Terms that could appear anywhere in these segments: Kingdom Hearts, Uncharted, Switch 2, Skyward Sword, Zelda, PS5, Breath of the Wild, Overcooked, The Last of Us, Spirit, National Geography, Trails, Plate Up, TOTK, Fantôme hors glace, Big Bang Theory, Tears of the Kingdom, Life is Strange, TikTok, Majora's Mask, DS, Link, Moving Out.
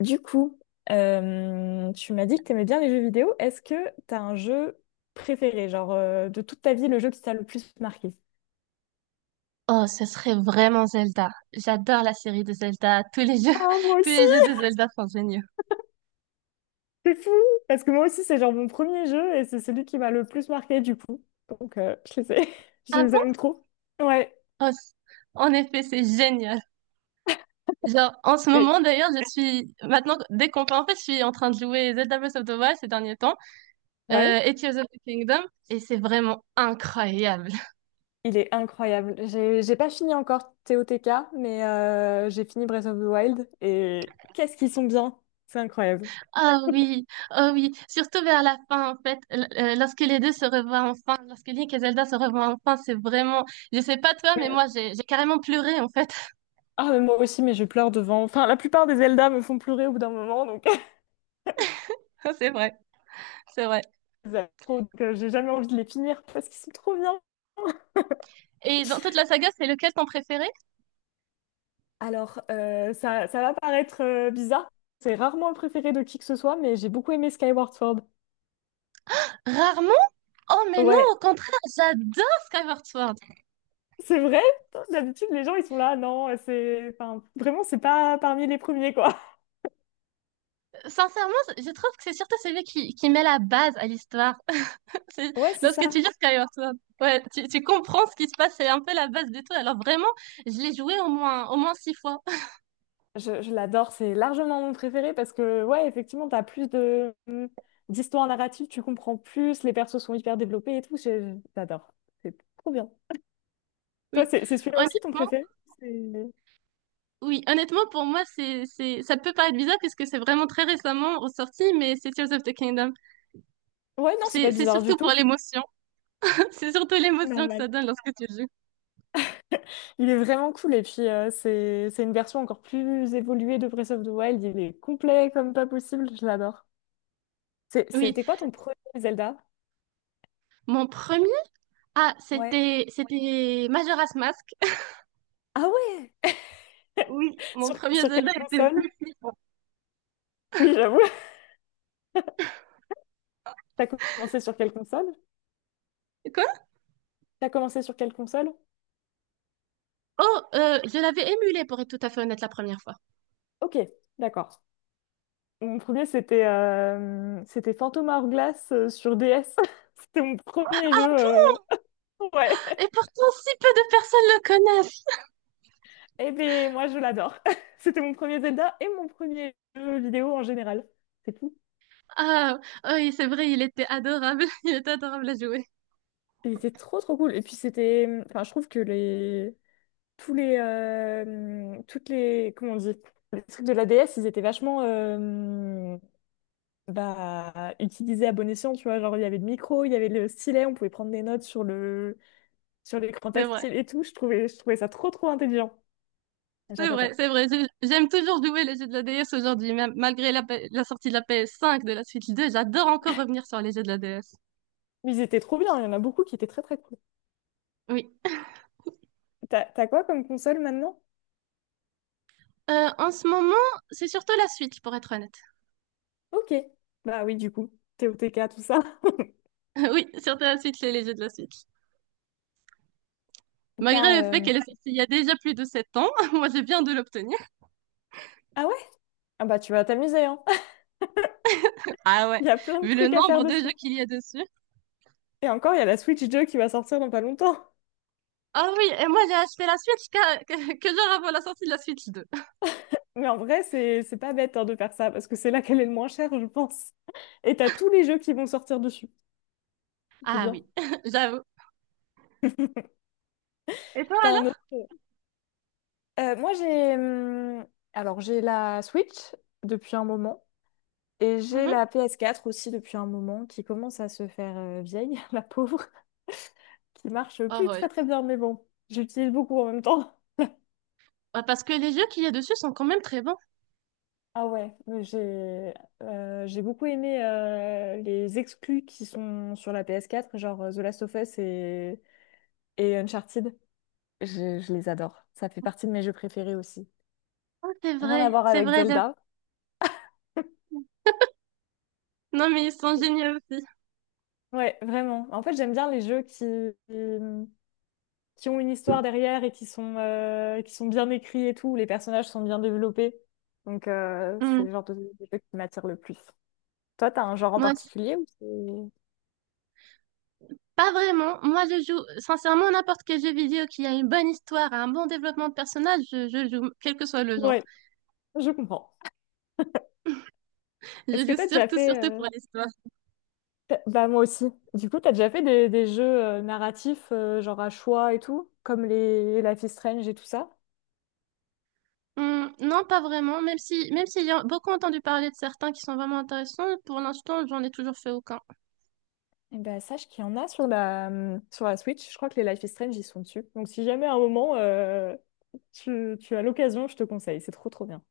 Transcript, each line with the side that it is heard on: left: Du coup, tu m'as dit que t'aimais bien les jeux vidéo. Est-ce que t'as un jeu préféré, genre de toute ta vie, le jeu qui t'a le plus marqué?
right: Oh, ce serait vraiment Zelda. J'adore la série de Zelda. Tous les jeux,
left: Ah, moi
right: tous
left: aussi!
right: les jeux de Zelda sont géniaux.
left: C'est fou! Parce que moi aussi, c'est genre mon premier jeu et c'est celui qui m'a le plus marqué du coup. Donc, je
right: Ah
left: les
right: bon?
left: aime trop. Ouais.
right: Oh, en effet, c'est génial. Genre, en ce
left: Et-
right: moment, d'ailleurs, je suis, maintenant, dès qu'on peut, en fait, je suis en train de jouer Zelda Breath of the Wild ces derniers temps,
left: ouais.
right: et Tears of the Kingdom, et c'est vraiment incroyable.
left: Il est incroyable. J'ai pas fini encore TOTK, mais j'ai fini Breath of the Wild et qu'est-ce qu'ils sont bien! C'est incroyable.
right: Ah oui, oh oui. Surtout vers la fin, en fait, lorsque les deux se revoient enfin, lorsque Link et Zelda se revoient enfin, c'est vraiment, je sais pas toi, mais moi, j'ai carrément pleuré, en fait.
left: Ah, mais moi aussi, mais je pleure devant. Enfin, la plupart des Zelda me font pleurer au bout d'un moment, donc
right: C'est vrai, c'est vrai.
left: j'aime trop, donc, j'ai jamais envie de les finir parce qu'ils sont trop bien.
right: Et dans toute la saga, c'est lequel ton préféré?
left: Alors, ça va paraître bizarre. C'est rarement le préféré de qui que ce soit, mais j'ai beaucoup aimé Skyward Sword.
right: Rarement? Oh mais non,
left: Ouais,
right: au contraire, j'adore Skyward Sword.
left: c'est vrai. D'habitude, les gens, ils sont là, non, c'est… Enfin, vraiment, c'est pas parmi les premiers, quoi.
right: Sincèrement, je trouve que c'est surtout qui met la base à l'histoire. C'est-
left: Ouais, c'est
right: Lorsque tu
left: ça.
right: lis Skyward Sword, ouais, tu comprends ce qui se passe, c'est un peu la base de tout. Alors vraiment, je l'ai joué au moins six fois.
left: Je l'adore, c'est largement mon préféré parce que, ouais, effectivement, t'as plus de d'histoire narrative, tu comprends plus, les persos sont hyper développés et tout, j'adore. C'est trop bien. Toi,
right: Oui,
left: c'est celui-là aussi ton
right: honnêtement,
left: préféré? C'est-
right: oui, honnêtement pour moi, ça peut paraître bizarre puisque c'est vraiment très récemment ressorti, mais c'est Tears of the Kingdom.
left: Ouais, non, c'est pas
right: C'est
left: bizarre du
right: surtout pour
left: tout.
right: l'émotion. C'est surtout l'émotion que
left: Normal.
right: ça donne lorsque tu le joues.
left: Il est vraiment cool et puis c'est une version encore plus évoluée de Breath of the Wild, il est complet comme pas possible, je l'adore.
right: Oui,
left: C'était quoi ton premier Zelda?
right: mon premier. Ah,
left: Ouais.
right: c'était Majora's Mask.
left: Ah ouais!
right: Oui, mon
left: Sur,
right: premier
left: sur
right: Zelda
left: quelle
right: était le
left: console?
right: plus flippant.
left: Oui, j'avoue. T'as commencé sur quelle console?
right: Quoi?
left: T'as commencé sur quelle console?
right: Oh, je l'avais émulé pour être tout à fait honnête la première fois.
left: Ok, d'accord. Mon premier, c'était c'était Fantôme hors glace sur DS. C'était mon premier jeu.
right: Ah bon?
left: euh, Ouais.
right: Et pourtant, si peu de personnes le connaissent.
left: Eh bien, moi, je l'adore. C'était mon premier Zelda et mon premier jeu vidéo en général. C'est tout.
right: Ah, oui, c'est vrai, il était adorable. Il était adorable à jouer.
left: Il était trop, trop cool. Et puis, c'était… Enfin, je trouve que les… Tous les… Toutes les… Comment on dit? Les trucs de la DS, ils étaient vachement… Bah, utilisés à bon escient, tu vois. Genre, il y avait le micro, il y avait le stylet, on pouvait prendre des notes sur le sur l'écran
right: C'est vrai.
left: tactile et tout. Je trouvais ça trop, trop intelligent.
right: C'est vrai,
left: J'adorais.
right: c'est vrai. Je- J'aime toujours jouer les jeux de la DS aujourd'hui, même malgré la sortie de la PS5, de la Switch 2. J'adore encore revenir sur les jeux de la DS.
left: Mais ils étaient trop bien, il y en a beaucoup qui étaient très, très cool.
right: Oui.
left: T'as quoi comme console maintenant?
right: En ce moment, c'est surtout la Switch, pour être honnête.
left: Ok. Bah oui, du coup, TOTK, tout ça.
right: Oui, surtout la Switch et les jeux de la Switch.
left: T'as,
right: Malgré le fait
left: euh,
right: qu'elle est sortie il y a déjà plus de 7 ans, moi je viens de l'obtenir.
left: Ah ouais? Ah bah tu vas t'amuser, hein.
right: Ah ouais,
left: Il y a plein de
right: vu le
left: trucs à faire
right: nombre de
left: dessus.
right: jeux qu'il y a dessus.
left: Et encore, il y a la Switch 2 qui va sortir dans pas longtemps.
right: Ah oui, et moi j'ai acheté la Switch que genre avant la sortie de la Switch deux.
left: Mais en vrai, c'est pas bête hein, de faire ça, parce que c'est là qu'elle est le moins chère, je pense. Et t'as tous les jeux qui vont sortir dessus. C'est
right: Ah
left: bien.
right: oui, j'avoue. Et toi
left: T'as un autre.
right: alors?
left: Moi, j'ai alors j'ai la Switch depuis un moment et j'ai
right: Mhm.
left: la PS4 aussi depuis un moment qui commence à se faire vieille, la pauvre, qui marche
right: Oh
left: plus
right: ouais.
left: très très bien, mais bon, j'utilise beaucoup en même temps.
right: Ah, parce que les jeux qu'il y a dessus sont quand même très bons.
left: Ah ouais, mais j'ai beaucoup aimé les exclus qui sont sur la PS4 genre The Last of Us et Uncharted. Je les adore. Ça fait partie de mes jeux préférés aussi.
right: Oh, c'est
left: Rien à
right: vrai,
left: voir
right: c'est
left: avec
right: vrai. J'avoue.
left: Zelda.
right: Non mais ils sont géniaux aussi.
left: Ouais, vraiment. En fait, j'aime bien les jeux qui, mmh, qui ont une histoire derrière et qui sont bien écrits et tout, où les personnages sont bien développés. Donc, c'est
right: Hmm.
left: le genre de jeu qui m'attire le plus. Toi, t'as un genre en
right: Moi, c'est-
left: particulier ou c'est…
right: pas vraiment. Moi je joue sincèrement n'importe quel jeu vidéo qui a une bonne histoire, un bon développement de personnage, je joue, quel que soit le genre.
left: Ouais, je comprends.
right: Je
left: Est-ce que
right: joue
left: t'as déjà
right: surtout,
left: fait…
right: surtout pour l'histoire.
left: Bah, moi aussi. Du coup, t'as déjà fait des jeux narratifs, genre à choix et tout, comme les Life is Strange et tout ça?
right: Hmm, non, pas vraiment. Même si, même s'il y a beaucoup entendu parler de certains qui sont vraiment intéressants, pour l'instant, j'en ai toujours fait aucun.
left: Eh ben, sache qu'il y en a sur la Switch. Je crois que les Life is Strange, ils sont dessus. Donc, si jamais à un moment, tu as l'occasion, je te conseille. C'est trop, trop bien.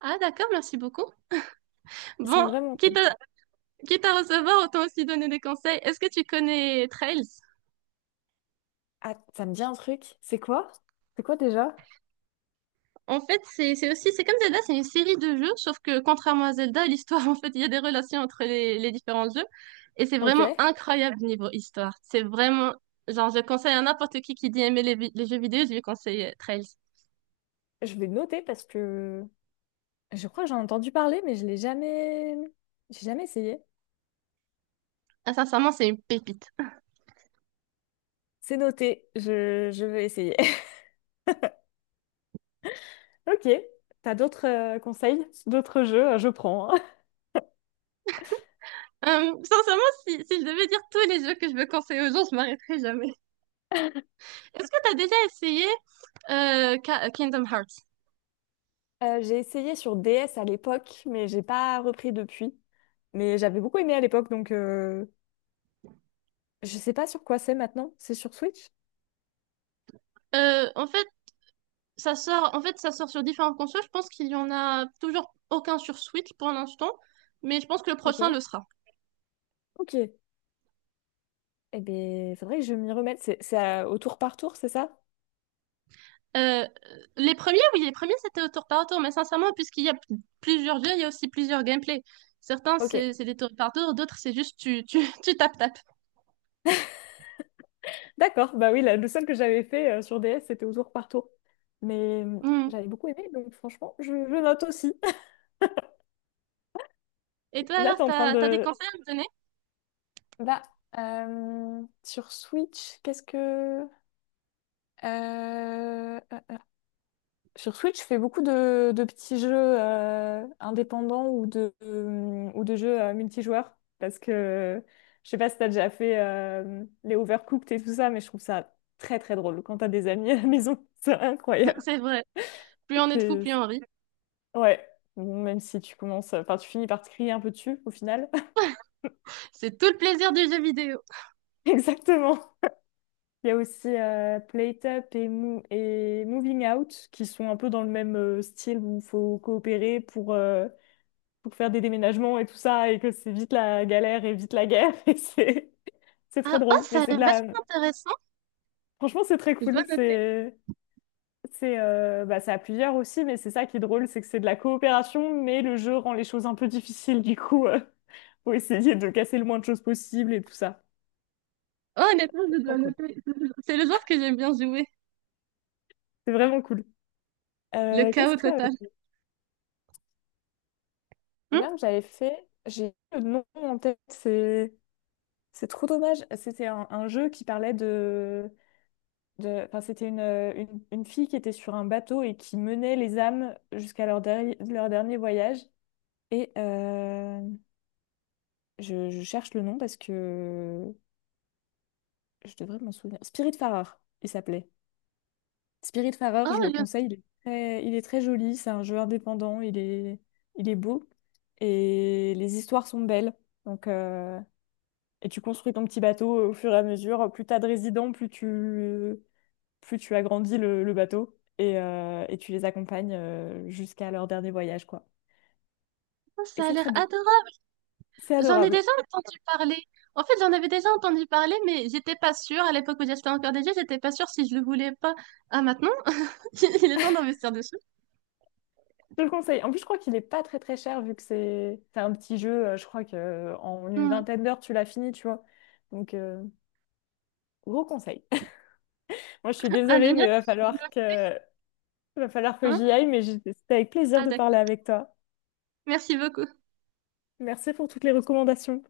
right: Ah, d'accord, merci beaucoup.
left: Ils sont
right: Bon,
left: vraiment
right: quitte
left: cool.
right: à, quitte à recevoir, autant aussi donner des conseils. Est-ce que tu connais Trails?
left: Ah, ça me dit un truc. C'est quoi? C'est quoi déjà?
right: En fait, c'est aussi, c'est comme Zelda, c'est une série de jeux, sauf que contrairement à Zelda, l'histoire, en fait, il y a des relations entre les différents jeux. Et c'est
left: Ok.
right: vraiment incroyable niveau histoire. C'est vraiment, genre, je conseille à n'importe qui dit aimer les jeux vidéo, je lui conseille Trails.
left: Je vais noter parce que je crois que j'en ai entendu parler, mais je l'ai jamais… J'ai jamais essayé.
right: Ah, sincèrement, c'est une pépite.
left: C'est noté. Je vais essayer. Ok. T'as d'autres conseils? D'autres jeux? Je prends. Hein.
right: Sincèrement, si je devais dire tous les jeux que je veux conseiller aux gens, je m'arrêterais jamais. Est-ce que t'as déjà essayé Kingdom Hearts?
left: J'ai essayé sur DS à l'époque, mais j'ai pas repris depuis. Mais j'avais beaucoup aimé à l'époque, donc je sais pas sur quoi c'est maintenant. C'est sur Switch?
right: En fait, ça sort sur différentes consoles. Je pense qu'il y en a toujours aucun sur Switch pour l'instant, mais je pense que le
left: Ok.
right: prochain le sera.
left: Ok. Eh bien, faudrait que je m'y remette. C'est au tour par tour, c'est ça?
right: Euh, les premiers, oui, les premiers c'était au tour par tour, mais sincèrement, puisqu'il y a plusieurs jeux, il y a aussi plusieurs gameplays. Certains
left: Ok.
right: c'est des tours par tour, d'autres c'est juste tu tu tu tapes.
left: D'accord. Bah oui, le seul que j'avais fait sur DS, c'était au tour par tour. Mais
right: Hmm.
left: j'avais beaucoup aimé, donc franchement, je note aussi.
right: Et toi
left: Là,
right: alors,
left: t'es en train
right: t'as des
left: de…
right: conseils à me donner?
left: bah sur Switch, qu'est-ce que… Euh, sur Switch, je fais beaucoup de petits jeux indépendants ou de jeux multijoueurs parce que je sais pas si t'as déjà fait les Overcooked et tout ça, mais je trouve ça très très drôle quand t'as des amis à la maison, c'est incroyable.
right: C'est vrai. Plus on est de fous, plus
left: C'est-
right: on rit.
left: Ouais, bon, même si tu commences, enfin tu finis par te crier un peu dessus au final.
right: C'est tout le plaisir du jeu vidéo.
left: Exactement. Il y a aussi Plate Up et, et Moving Out qui sont un peu dans le même style où il faut coopérer pour faire des déménagements et tout ça, et que c'est vite la galère et vite la guerre. Et c'est
right: Ah,
left: très
right: oh,
left: drôle. Mais
right: ça a
left: c'est de
right: l'air
left: la…
right: vachement intéressant.
left: Franchement, c'est très
right: Je dois
left: cool.
right: noter.
left: C'est… C'est bah, c'est à plusieurs aussi, mais c'est ça qui est drôle, c'est que c'est de la coopération, mais le jeu rend les choses un peu difficiles, du coup, faut essayer de casser le moins de choses possible et tout ça.
right: Oh, honnêtement,
left: C'est
right: je
left: très
right: dois
left: cool.
right: noter. C'est le genre que j'aime bien jouer.
left: C'est vraiment cool.
right: Le
left: Qu'est-ce
right: chaos
left: qu'il y avait
right: total.
left: de
right: Hmm.
left: bien que j'avais fait? J'ai le nom en tête, c'est trop dommage. C'était un jeu qui parlait de enfin, c'était une fille qui était sur un bateau et qui menait les âmes jusqu'à leur, leur dernier voyage. Et je cherche le nom parce que je devrais m'en souvenir. Spirit il s'appelait. Spirit
right: Oh,
left: je le
right: le
left: conseille. Il est très joli, c'est un jeu indépendant, il est beau. Et les histoires sont belles. Donc, et tu construis ton petit bateau au fur et à mesure. Plus t'as de résidents, plus tu agrandis le bateau et tu les accompagnes jusqu'à leur dernier voyage, quoi.
right: chaos,
left: Et
right: ça a
left: c'est
right: l'air
left: très beau.
right: adorable.
left: C'est
right: J'en ai
left: adorable.
right: déjà entendu parler. En fait, j'en avais déjà entendu parler, mais j'étais pas sûre. À l'époque où j'achetais encore des jeux, j'étais pas sûre si je le voulais pas. Ah, maintenant, il est temps d'investir dessus.
left: Je le conseille. En plus, je crois qu'il est pas très très cher vu que c'est un petit jeu. Je crois que en une
right: Hmm.
left: vingtaine d'heures, tu l'as fini, tu vois. Donc, gros conseil. Moi, je suis
right: Ah,
left: désolée, mais
right: génial.
left: va falloir que
right: Hein,
left: j'y aille. C'était avec plaisir
right: ah,
left: de parler
right: d'accord.
left: avec toi.
right: Merci beaucoup.
left: Merci pour toutes les recommandations.